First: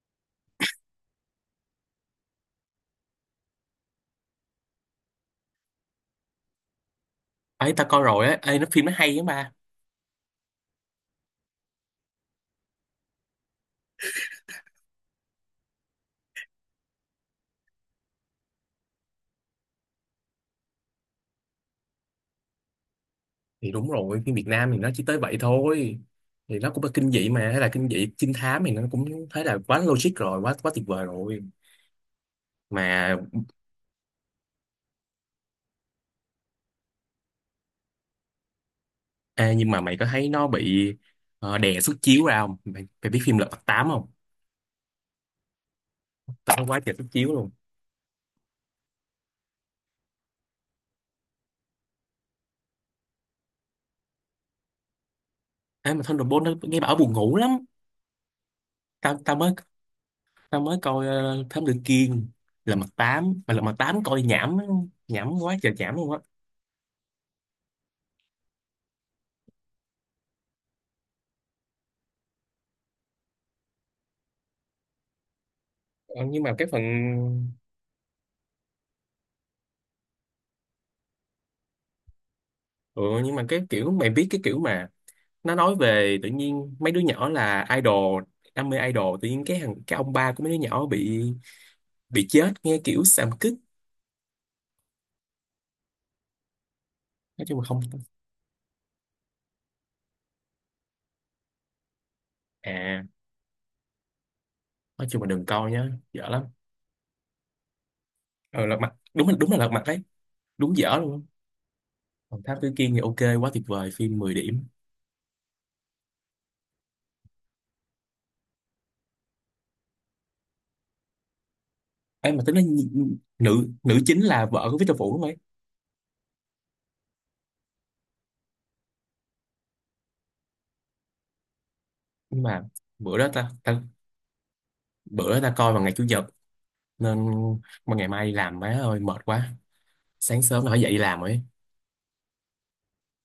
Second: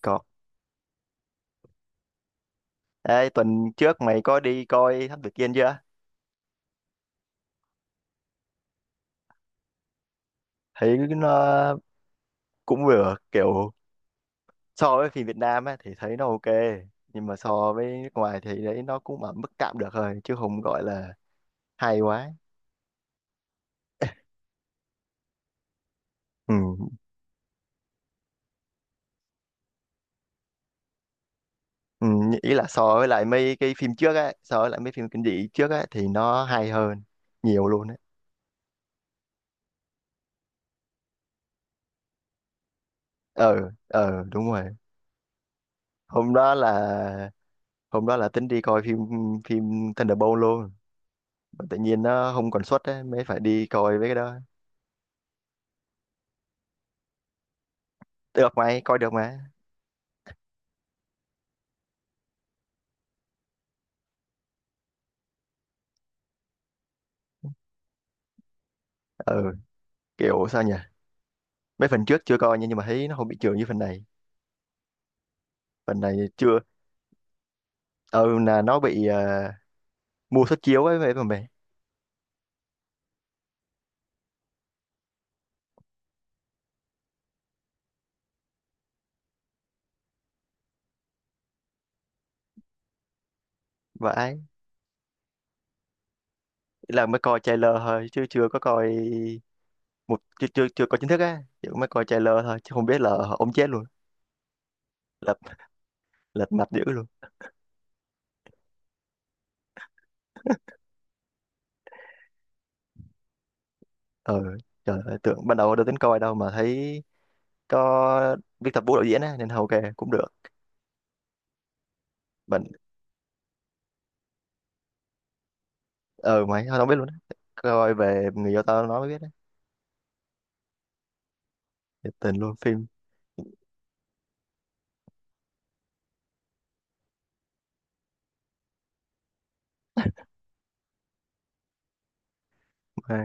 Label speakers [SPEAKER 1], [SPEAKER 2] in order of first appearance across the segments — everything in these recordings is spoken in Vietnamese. [SPEAKER 1] Có. Ê, tuần trước mày có đi coi Thám Tử Kiên chưa?
[SPEAKER 2] Ấy ta coi rồi á. Ê, nó phim nó hay lắm ba.
[SPEAKER 1] Thấy nó cũng vừa kiểu so với phim Việt Nam á thì thấy nó ok. Nhưng mà so với nước ngoài thì đấy nó cũng ở mức tạm được thôi chứ không gọi là hay quá.
[SPEAKER 2] Thì đúng rồi, phim Việt Nam thì nó chỉ tới vậy thôi.
[SPEAKER 1] Ừ.
[SPEAKER 2] Thì nó cũng là kinh dị mà, hay là kinh dị trinh thám, thì nó cũng thấy là quá logic rồi, quá quá tuyệt vời rồi
[SPEAKER 1] Ừ. Ý là so với
[SPEAKER 2] mà.
[SPEAKER 1] lại mấy cái phim trước á, so với lại mấy phim kinh dị trước á thì nó hay hơn nhiều luôn á.
[SPEAKER 2] Ê, nhưng mà mày có thấy nó bị đè xuất chiếu ra không mày? Mày biết phim Lật Mặt
[SPEAKER 1] Ờ,
[SPEAKER 2] Tám không?
[SPEAKER 1] ờ đúng rồi. Hôm đó
[SPEAKER 2] Tao thấy quá
[SPEAKER 1] là
[SPEAKER 2] trời xuất chiếu luôn.
[SPEAKER 1] hôm đó là tính đi coi phim phim Thunderbolt luôn. Mà tự nhiên nó không còn suất á mới phải đi coi với cái đó.
[SPEAKER 2] Ê, mà Thunderbolt nó nghe bảo buồn ngủ lắm.
[SPEAKER 1] Được mày, coi được
[SPEAKER 2] tao tao
[SPEAKER 1] mà.
[SPEAKER 2] mới tao mới coi Thám Tử Kiên. Lật Mặt Tám, mà Lật Mặt Tám coi nhảm, nhảm quá trời nhảm luôn á.
[SPEAKER 1] Ừ, kiểu sao nhỉ? Mấy phần trước chưa coi nha, nhưng mà thấy nó không bị trường như phần này. Phần này
[SPEAKER 2] Ờ, nhưng mà
[SPEAKER 1] chưa.
[SPEAKER 2] cái phần,
[SPEAKER 1] Ừ là nó bị mua suất chiếu ấy vậy mà mày.
[SPEAKER 2] ừ, nhưng mà cái kiểu mày biết, cái kiểu mà nó nói về tự nhiên mấy đứa nhỏ là idol, đam mê idol, tự nhiên cái thằng, cái ông ba của mấy đứa nhỏ bị chết, nghe kiểu xàm kích.
[SPEAKER 1] Vãi, là mới coi
[SPEAKER 2] Nói chung là
[SPEAKER 1] trailer
[SPEAKER 2] không.
[SPEAKER 1] thôi chứ chưa có coi một chưa chưa chưa coi chính thức á, chỉ mới coi trailer thôi chứ không biết
[SPEAKER 2] À,
[SPEAKER 1] là ông chết luôn.
[SPEAKER 2] nói chung là
[SPEAKER 1] Lật
[SPEAKER 2] đừng coi nhá, dở lắm.
[SPEAKER 1] lật mặt dữ luôn.
[SPEAKER 2] Ờ, lật mặt đúng là, đúng là lật mặt đấy, đúng dở luôn. Còn Thám Tử Kiên thì ok, quá tuyệt vời, phim 10
[SPEAKER 1] Ừ,
[SPEAKER 2] điểm.
[SPEAKER 1] trời ơi, tưởng ban đầu đâu tính coi đâu mà thấy có Viết Tập Vũ đạo diễn á nên hầu kề cũng được.
[SPEAKER 2] Ấy mà tính
[SPEAKER 1] Mình
[SPEAKER 2] nói nhi- nữ nữ chính là vợ của Victor Vũ đúng không ấy?
[SPEAKER 1] ờ mày tao không biết luôn á. Coi về người yêu tao nó mới biết á. Thiệt Tình
[SPEAKER 2] Nhưng
[SPEAKER 1] luôn
[SPEAKER 2] mà
[SPEAKER 1] phim.
[SPEAKER 2] bữa đó ta, ta bữa đó ta coi vào ngày chủ nhật nên, mà ngày mai đi làm, má ơi mệt quá, sáng sớm là phải dậy đi làm ấy.
[SPEAKER 1] À,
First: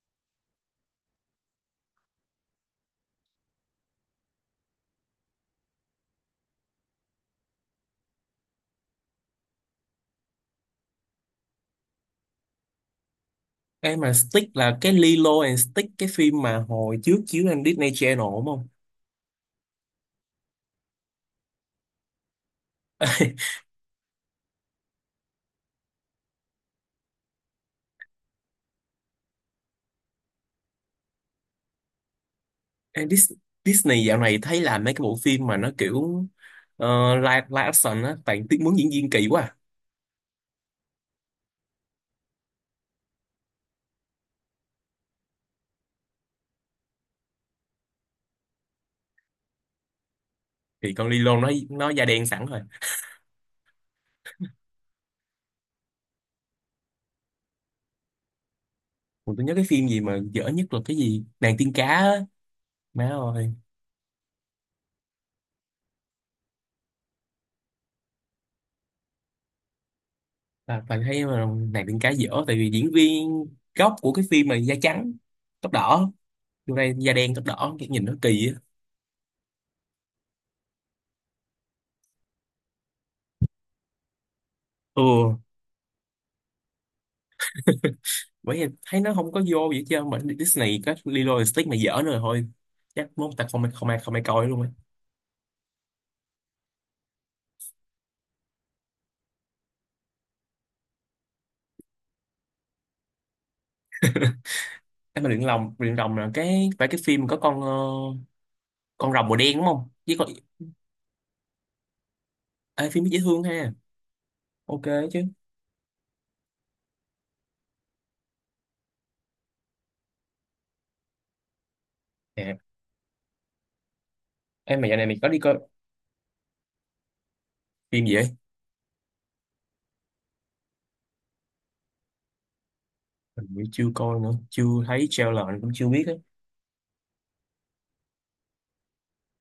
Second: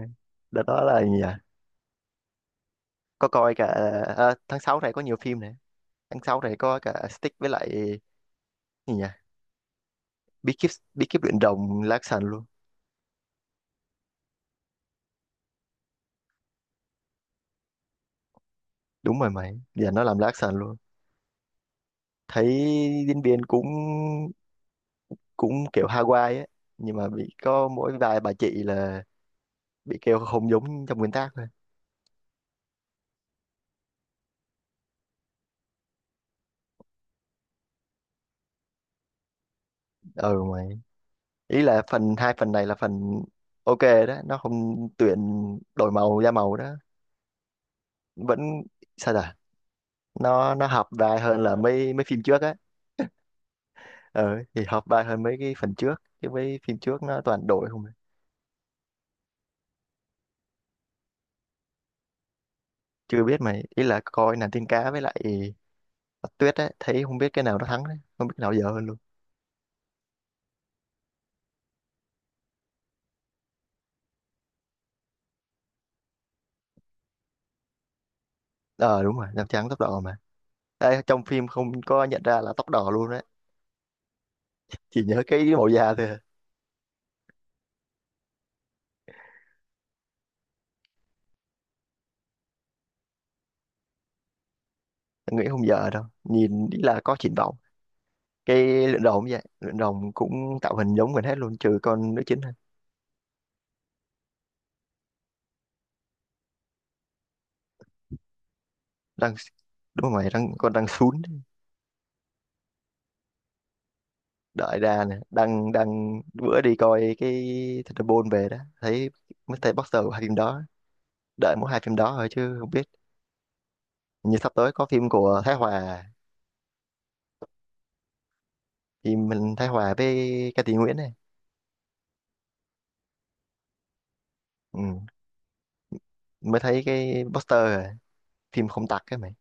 [SPEAKER 1] đợt đó là gì nhỉ, có coi cả, à, tháng 6 này có nhiều phim này. Tháng 6 này có cả Stick với lại gì nhỉ, bí kíp, bí kíp luyện đồng lá sàn luôn.
[SPEAKER 2] Cái mà Stick là cái Lilo and Stick, cái phim mà hồi trước chiếu trên Disney Channel đúng không?
[SPEAKER 1] Đúng rồi mày, giờ nó làm lá sàn luôn. Thấy diễn viên cũng cũng kiểu Hawaii ấy, nhưng mà bị có mỗi vài bà chị là bị kêu không giống trong nguyên tác thôi.
[SPEAKER 2] Em Dis- Disney dạo này thấy làm mấy cái bộ phim mà nó kiểu live, live action á, toàn tiếng muốn diễn viên kỳ quá à.
[SPEAKER 1] Ừ mày, ý là phần hai phần này là phần ok đó. Nó không tuyển đổi màu da màu đó, vẫn sao ta, nó hợp
[SPEAKER 2] Thì con
[SPEAKER 1] vai
[SPEAKER 2] Lilo
[SPEAKER 1] hơn
[SPEAKER 2] nó
[SPEAKER 1] là
[SPEAKER 2] nó
[SPEAKER 1] mấy mấy
[SPEAKER 2] da
[SPEAKER 1] phim
[SPEAKER 2] đen
[SPEAKER 1] trước
[SPEAKER 2] sẵn
[SPEAKER 1] á.
[SPEAKER 2] rồi.
[SPEAKER 1] Ờ thì hợp vai hơn mấy cái phần trước, chứ mấy phim trước nó toàn đổi không à.
[SPEAKER 2] Còn tôi nhớ cái phim gì mà dở nhất là cái gì? Nàng tiên cá á. Má
[SPEAKER 1] Chưa biết
[SPEAKER 2] ơi,
[SPEAKER 1] mày, ý là coi nàng tiên cá với lại Bạch Tuyết ấy, thấy không biết cái nào nó thắng đấy, không biết cái nào dở hơn luôn.
[SPEAKER 2] là toàn thấy mà, nàng tiên cá dở tại vì diễn viên gốc của cái phim mà da trắng, tóc đỏ. Vô đây da đen tóc đỏ, cái nhìn nó kỳ á.
[SPEAKER 1] Ờ đúng rồi, nàng trắng tóc đỏ mà. Ê, trong phim không có nhận ra là tóc đỏ luôn đấy, chỉ nhớ
[SPEAKER 2] Ừ,
[SPEAKER 1] cái màu da thôi à.
[SPEAKER 2] bởi vì thấy nó không có vô vậy, chứ mà Disney có Lilo and Stitch mà dở nữa rồi thôi, chắc muốn ta không không ai không ai coi luôn á.
[SPEAKER 1] Nghĩ không dở đâu, nhìn ý là có triển vọng. Cái luyện đồng cũng vậy, luyện đồng cũng tạo hình giống mình hết luôn trừ con nữ chính thôi.
[SPEAKER 2] Em mà luyện lòng luyện rồng là cái, phải cái phim có con con rồng
[SPEAKER 1] Đang
[SPEAKER 2] màu đen đúng không,
[SPEAKER 1] đúng
[SPEAKER 2] với
[SPEAKER 1] rồi mày,
[SPEAKER 2] con.
[SPEAKER 1] răng con răng sún.
[SPEAKER 2] Ê, phim dễ thương ha.
[SPEAKER 1] Đợi
[SPEAKER 2] Ok
[SPEAKER 1] ra nè,
[SPEAKER 2] chứ.
[SPEAKER 1] đang đang bữa đi coi cái Thunderbolt về đó, thấy Mr. Boxer của hai phim đó. Đợi mỗi hai phim đó thôi chứ
[SPEAKER 2] Nè,
[SPEAKER 1] không biết. Như sắp tới
[SPEAKER 2] em
[SPEAKER 1] có
[SPEAKER 2] mà giờ này
[SPEAKER 1] phim
[SPEAKER 2] mình có đi
[SPEAKER 1] của Thái
[SPEAKER 2] coi
[SPEAKER 1] Hòa.
[SPEAKER 2] phim gì vậy?
[SPEAKER 1] Phim mình Thái Hòa với Ca Sĩ Nguyễn này.
[SPEAKER 2] Mình cũng chưa coi nữa, chưa
[SPEAKER 1] Ừ.
[SPEAKER 2] thấy trailer mình cũng chưa biết á.
[SPEAKER 1] Mới thấy cái poster rồi, phim không tặc cái mày.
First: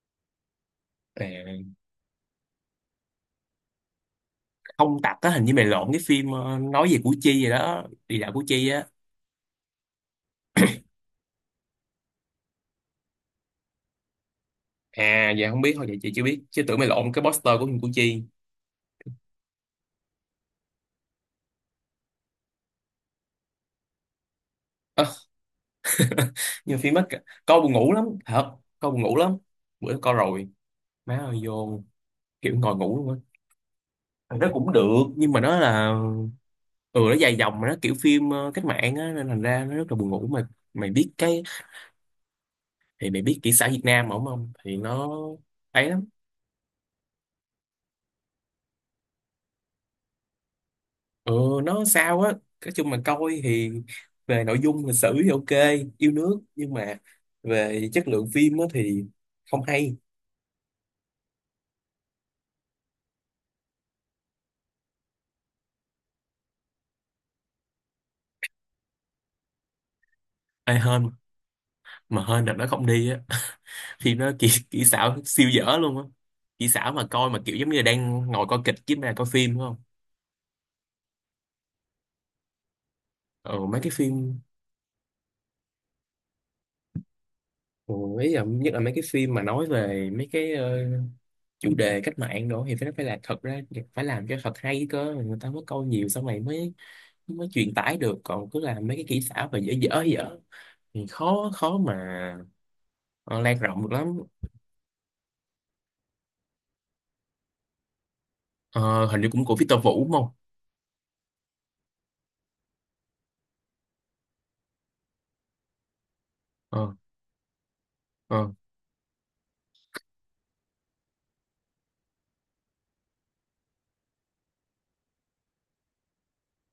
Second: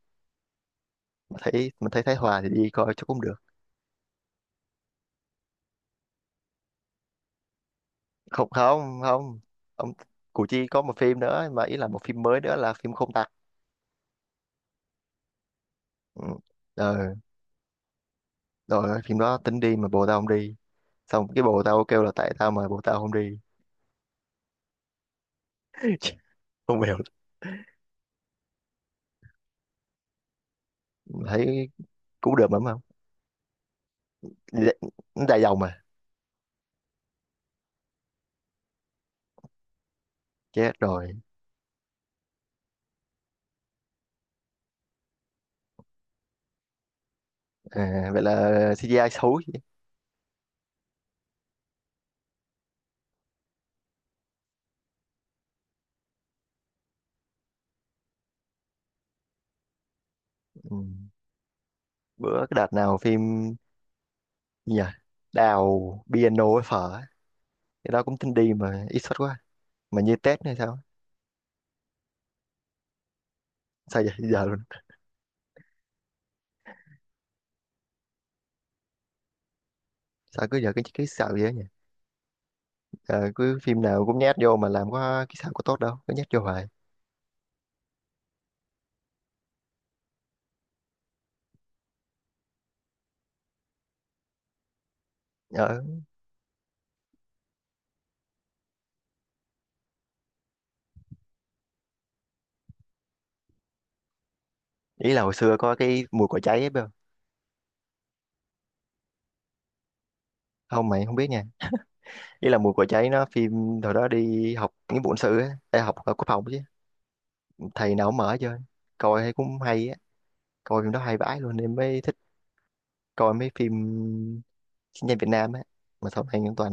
[SPEAKER 1] Mà
[SPEAKER 2] Nè,
[SPEAKER 1] thấy mà thấy Thái Hòa thì đi coi cho cũng được.
[SPEAKER 2] không tặc á, hình như mày lộn cái phim nói về Củ Chi vậy đó, đi dạo Củ
[SPEAKER 1] Không
[SPEAKER 2] Chi á.
[SPEAKER 1] không không, ông Củ Chi có một phim nữa, mà ý là một phim mới nữa là phim không tặc.
[SPEAKER 2] À, dạ không biết, thôi vậy chị chưa
[SPEAKER 1] Ừ.
[SPEAKER 2] biết, chứ tưởng mày lộn
[SPEAKER 1] Ờ,
[SPEAKER 2] cái poster của phim Củ Chi.
[SPEAKER 1] rồi phim đó tính đi mà bồ tao không đi, xong cái bồ tao kêu là tại tao mà bồ tao không đi.
[SPEAKER 2] Nhiều
[SPEAKER 1] Không
[SPEAKER 2] phim
[SPEAKER 1] hiểu.
[SPEAKER 2] mất. Coi buồn ngủ lắm thật, coi buồn ngủ lắm. Bữa đó coi rồi, má ơi
[SPEAKER 1] Thấy
[SPEAKER 2] vô
[SPEAKER 1] cú đượm
[SPEAKER 2] kiểu
[SPEAKER 1] lắm
[SPEAKER 2] ngồi
[SPEAKER 1] không.
[SPEAKER 2] ngủ luôn á. Thằng đó cũng được,
[SPEAKER 1] Nó
[SPEAKER 2] nhưng
[SPEAKER 1] dài
[SPEAKER 2] mà nó
[SPEAKER 1] dòng mà.
[SPEAKER 2] là, ừ nó dài dòng mà, nó kiểu phim cách mạng á, nên thành ra nó rất là buồn ngủ mà.
[SPEAKER 1] Chết
[SPEAKER 2] Mày biết
[SPEAKER 1] rồi.
[SPEAKER 2] cái, thì mày biết kỹ xã Việt Nam mà, không không thì nó ấy lắm.
[SPEAKER 1] À, vậy là CGI xấu chứ.
[SPEAKER 2] Ừ, nó sao á. Nói chung mà coi thì về nội dung lịch sử thì ok, yêu nước, nhưng mà về chất lượng phim á thì không hay.
[SPEAKER 1] Ừ. Bữa cái đợt nào phim gì nhỉ, đào piano với phở ấy, cái đó cũng tin đi mà ít xuất quá, mà như Tết hay
[SPEAKER 2] Ê
[SPEAKER 1] sao.
[SPEAKER 2] hên, mà hên đợt nó không đi á.
[SPEAKER 1] Sao giờ,
[SPEAKER 2] Phim nó
[SPEAKER 1] giờ
[SPEAKER 2] kỹ,
[SPEAKER 1] luôn.
[SPEAKER 2] kỹ xảo siêu dở luôn á. Kỹ xảo mà coi mà kiểu giống như là đang ngồi coi kịch chứ, mà coi phim đúng không.
[SPEAKER 1] Sao cứ giờ cái xạo vậy nhỉ? Ờ, cứ
[SPEAKER 2] Ờ, mấy
[SPEAKER 1] phim
[SPEAKER 2] cái
[SPEAKER 1] nào cũng nhét
[SPEAKER 2] phim,
[SPEAKER 1] vô mà làm có cái xạo có tốt đâu, cứ nhét vô hoài.
[SPEAKER 2] ừ, ý là nhất là mấy cái phim mà nói về mấy cái chủ đề cách mạng đồ, thì phải, nó phải là, thật ra phải làm cho thật hay cơ, người ta mới
[SPEAKER 1] Ờ,
[SPEAKER 2] coi nhiều, xong rồi mới, mới truyền tải được. Còn cứ làm mấy cái kỹ xảo và dở dở dở thì khó, khó mà ờ, lan rộng được lắm.
[SPEAKER 1] ý là hồi xưa có cái mùi cỏ cháy ấy biết không.
[SPEAKER 2] Ờ, hình như cũng của Victor Vũ đúng không.
[SPEAKER 1] Không mày không biết nha, ý là mùi cỏ cháy nó phim hồi đó đi học nghĩa vụ quân sự á. Ê, học ở quốc phòng chứ,
[SPEAKER 2] Ờ.
[SPEAKER 1] thầy nào cũng mở chơi, coi thấy cũng hay á. Coi phim đó hay vãi luôn, em mới thích coi mấy phim chiến tranh Việt Nam á, mà sau này những toàn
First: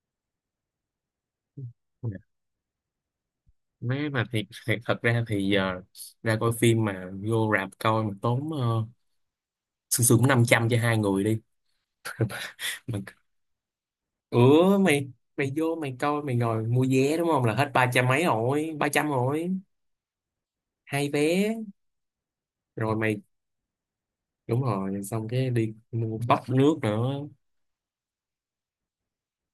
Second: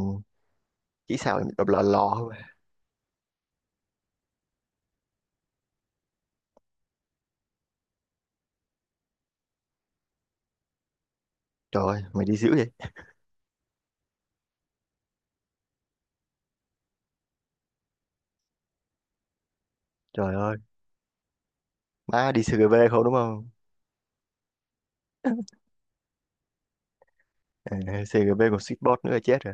[SPEAKER 1] chỉ sao em đọc lò
[SPEAKER 2] Ờ.
[SPEAKER 1] lò thôi mà.
[SPEAKER 2] Nếu mà thiệt, thiệt thật ra thì giờ ra coi phim mà vô rạp coi mà tốn sương sương cũng 500 cho hai người đi.
[SPEAKER 1] Trời ơi mày đi dữ vậy.
[SPEAKER 2] Mà, ủa mày, mày vô mày coi mày ngồi mua vé đúng không, là hết ba trăm mấy rồi, ba trăm rồi,
[SPEAKER 1] Trời ơi,
[SPEAKER 2] hai vé.
[SPEAKER 1] má đi CGV
[SPEAKER 2] Rồi
[SPEAKER 1] không đúng
[SPEAKER 2] mày,
[SPEAKER 1] không?
[SPEAKER 2] đúng rồi, xong cái đi mua bắp nước nữa.
[SPEAKER 1] À, CGV còn Sweetbot nữa là chết rồi.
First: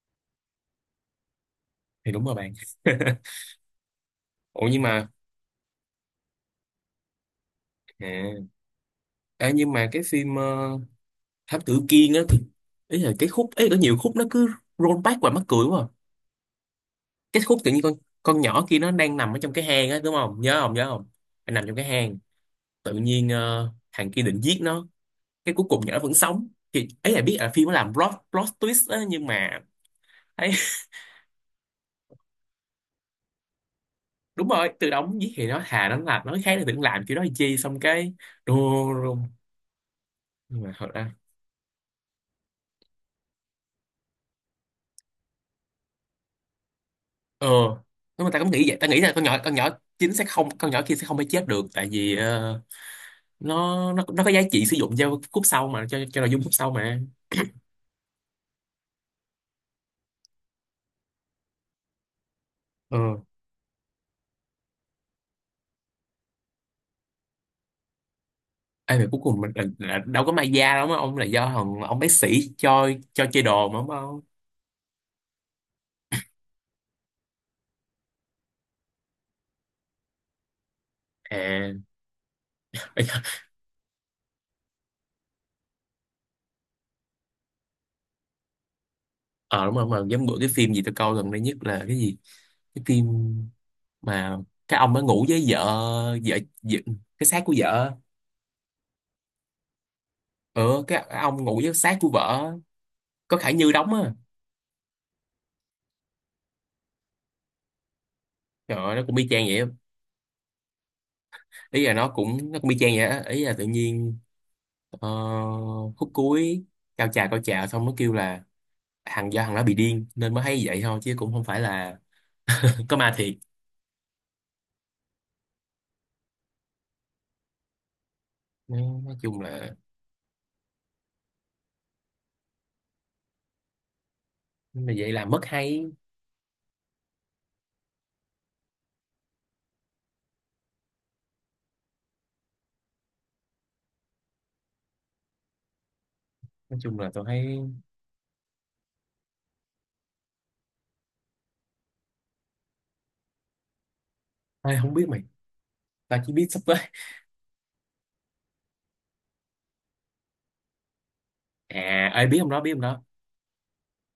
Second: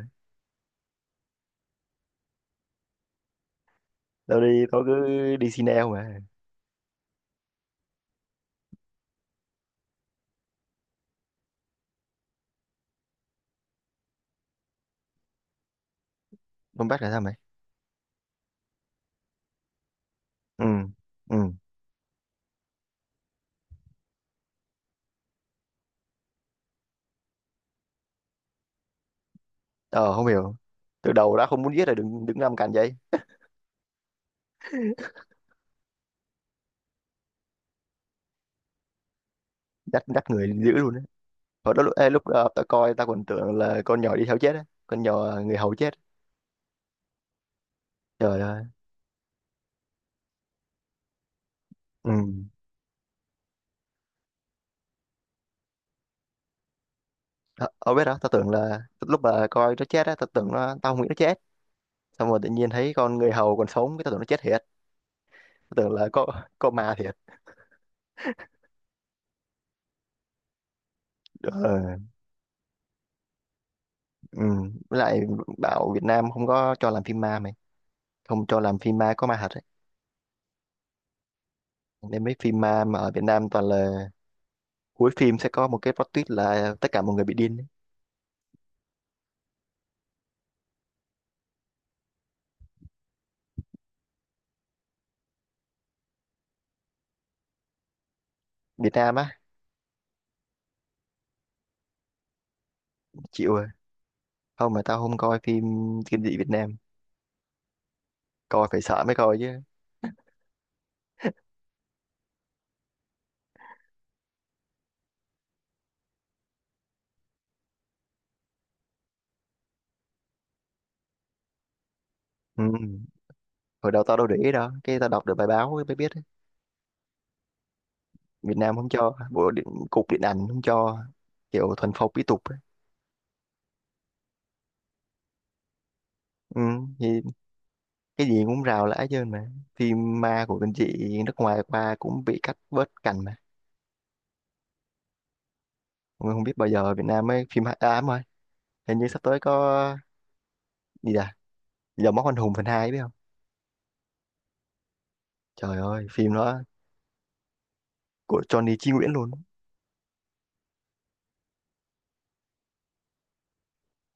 [SPEAKER 2] Thì đúng rồi bạn.
[SPEAKER 1] Tao đi
[SPEAKER 2] Ủa
[SPEAKER 1] tao
[SPEAKER 2] nhưng
[SPEAKER 1] cứ
[SPEAKER 2] mà,
[SPEAKER 1] đi Cine mà.
[SPEAKER 2] à, à, nhưng mà cái phim Thám Tử Kiên á thì, ý là cái khúc ấy có nhiều khúc nó cứ roll back và mắc cười quá à.
[SPEAKER 1] Không bắt là sao mày?
[SPEAKER 2] Cái khúc tự nhiên con nhỏ kia nó đang nằm ở trong cái hang á đúng không, nhớ
[SPEAKER 1] ừ
[SPEAKER 2] không nhớ không?
[SPEAKER 1] ừ
[SPEAKER 2] Nó nằm trong cái hang, tự nhiên thằng kia định giết nó, cái cuối cùng nhỏ vẫn sống, thì ấy là biết là phim nó làm plot plot twist á, nhưng mà
[SPEAKER 1] Ờ không
[SPEAKER 2] ấy.
[SPEAKER 1] hiểu, từ đầu đã không muốn giết rồi đừng đứng làm cạnh vậy.
[SPEAKER 2] Đúng rồi, từ đó giết thì nó, thà nó làm nói khác, thì đừng làm kiểu đó làm chi, xong cái run run.
[SPEAKER 1] Đắt đắt người
[SPEAKER 2] Nhưng
[SPEAKER 1] dữ
[SPEAKER 2] mà thật
[SPEAKER 1] luôn á.
[SPEAKER 2] ra,
[SPEAKER 1] Hồi đó lúc lúc tao coi tao còn tưởng là con nhỏ đi theo chết á, con nhỏ người hầu chết.
[SPEAKER 2] ờ nếu mà ta
[SPEAKER 1] Trời
[SPEAKER 2] cũng
[SPEAKER 1] ơi.
[SPEAKER 2] nghĩ vậy, ta nghĩ là con nhỏ, con nhỏ chính sẽ không, con nhỏ kia sẽ không phải chết được, tại
[SPEAKER 1] Ừ.
[SPEAKER 2] vì nó có giá trị sử dụng cho khúc sau mà, cho nội dung khúc sau mà.
[SPEAKER 1] Ờ, ở biết đó, tao tưởng là lúc mà coi nó chết á, tao tưởng nó, tao không nghĩ nó chết. Xong rồi tự nhiên thấy
[SPEAKER 2] Ờ.
[SPEAKER 1] con người hầu còn sống, cái tao tưởng nó chết thiệt. Tao tưởng là có ma thiệt.
[SPEAKER 2] Ê, mà cuối cùng mình là đâu có may da đâu, mà ông là do
[SPEAKER 1] Ờ,
[SPEAKER 2] thằng ông bác sĩ cho chơi đồ mà đúng không?
[SPEAKER 1] ừ. Với lại bảo Việt Nam không có cho làm phim ma mày, không cho làm phim ma có ma thật ấy.
[SPEAKER 2] À,
[SPEAKER 1] Nên mấy phim ma mà ở Việt Nam toàn là cuối phim sẽ có một cái plot twist là tất cả mọi người bị điên ấy.
[SPEAKER 2] ờ đúng rồi, mà giống bữa cái phim gì tôi coi gần đây nhất là cái gì? Cái phim mà cái ông đã ngủ với vợ, vợ cái xác của vợ.
[SPEAKER 1] Việt Nam á,
[SPEAKER 2] Ừ, cái ông ngủ với xác của vợ có
[SPEAKER 1] chịu
[SPEAKER 2] Khải
[SPEAKER 1] rồi.
[SPEAKER 2] Như đóng á.
[SPEAKER 1] Không mà tao không coi phim kinh dị Việt Nam, coi
[SPEAKER 2] Trời
[SPEAKER 1] phải
[SPEAKER 2] ơi, nó
[SPEAKER 1] sợ mới
[SPEAKER 2] cũng y
[SPEAKER 1] coi
[SPEAKER 2] chang vậy
[SPEAKER 1] chứ.
[SPEAKER 2] á. Ý là nó cũng, nó cũng y chang vậy á. Ý là tự nhiên ờ, khúc cuối cao trào, cao trào xong nó kêu là thằng, do thằng đó bị điên nên mới thấy vậy thôi, chứ cũng không phải là
[SPEAKER 1] Ừ.
[SPEAKER 2] có ma thiệt.
[SPEAKER 1] Hồi đầu tao đâu để ý đâu, cái tao đọc được bài báo mới biết Việt
[SPEAKER 2] Ừ,
[SPEAKER 1] Nam không
[SPEAKER 2] nói,
[SPEAKER 1] cho
[SPEAKER 2] nói chung
[SPEAKER 1] bộ điện,
[SPEAKER 2] là,
[SPEAKER 1] cục điện ảnh không cho, kiểu thuần phong mỹ tục ấy.
[SPEAKER 2] mà vậy là mất hay.
[SPEAKER 1] Ừ, thì cái gì cũng rào lã chứ mà, phim ma của bên chị nước ngoài qua cũng bị cắt bớt cảnh mà. Mà không biết bao
[SPEAKER 2] Nói
[SPEAKER 1] giờ
[SPEAKER 2] chung
[SPEAKER 1] Việt
[SPEAKER 2] là tôi
[SPEAKER 1] Nam mới
[SPEAKER 2] thấy.
[SPEAKER 1] phim hạ ám đúng rồi. Hình như sắp tới có gì à, giờ Móc Anh Hùng phần 2 biết không.
[SPEAKER 2] Ê, không biết mày,
[SPEAKER 1] Trời ơi
[SPEAKER 2] tao
[SPEAKER 1] phim
[SPEAKER 2] chỉ biết sắp
[SPEAKER 1] đó
[SPEAKER 2] tới.
[SPEAKER 1] của Johnny Chí Nguyễn luôn.
[SPEAKER 2] À ơi biết ông đó, biết ông đó.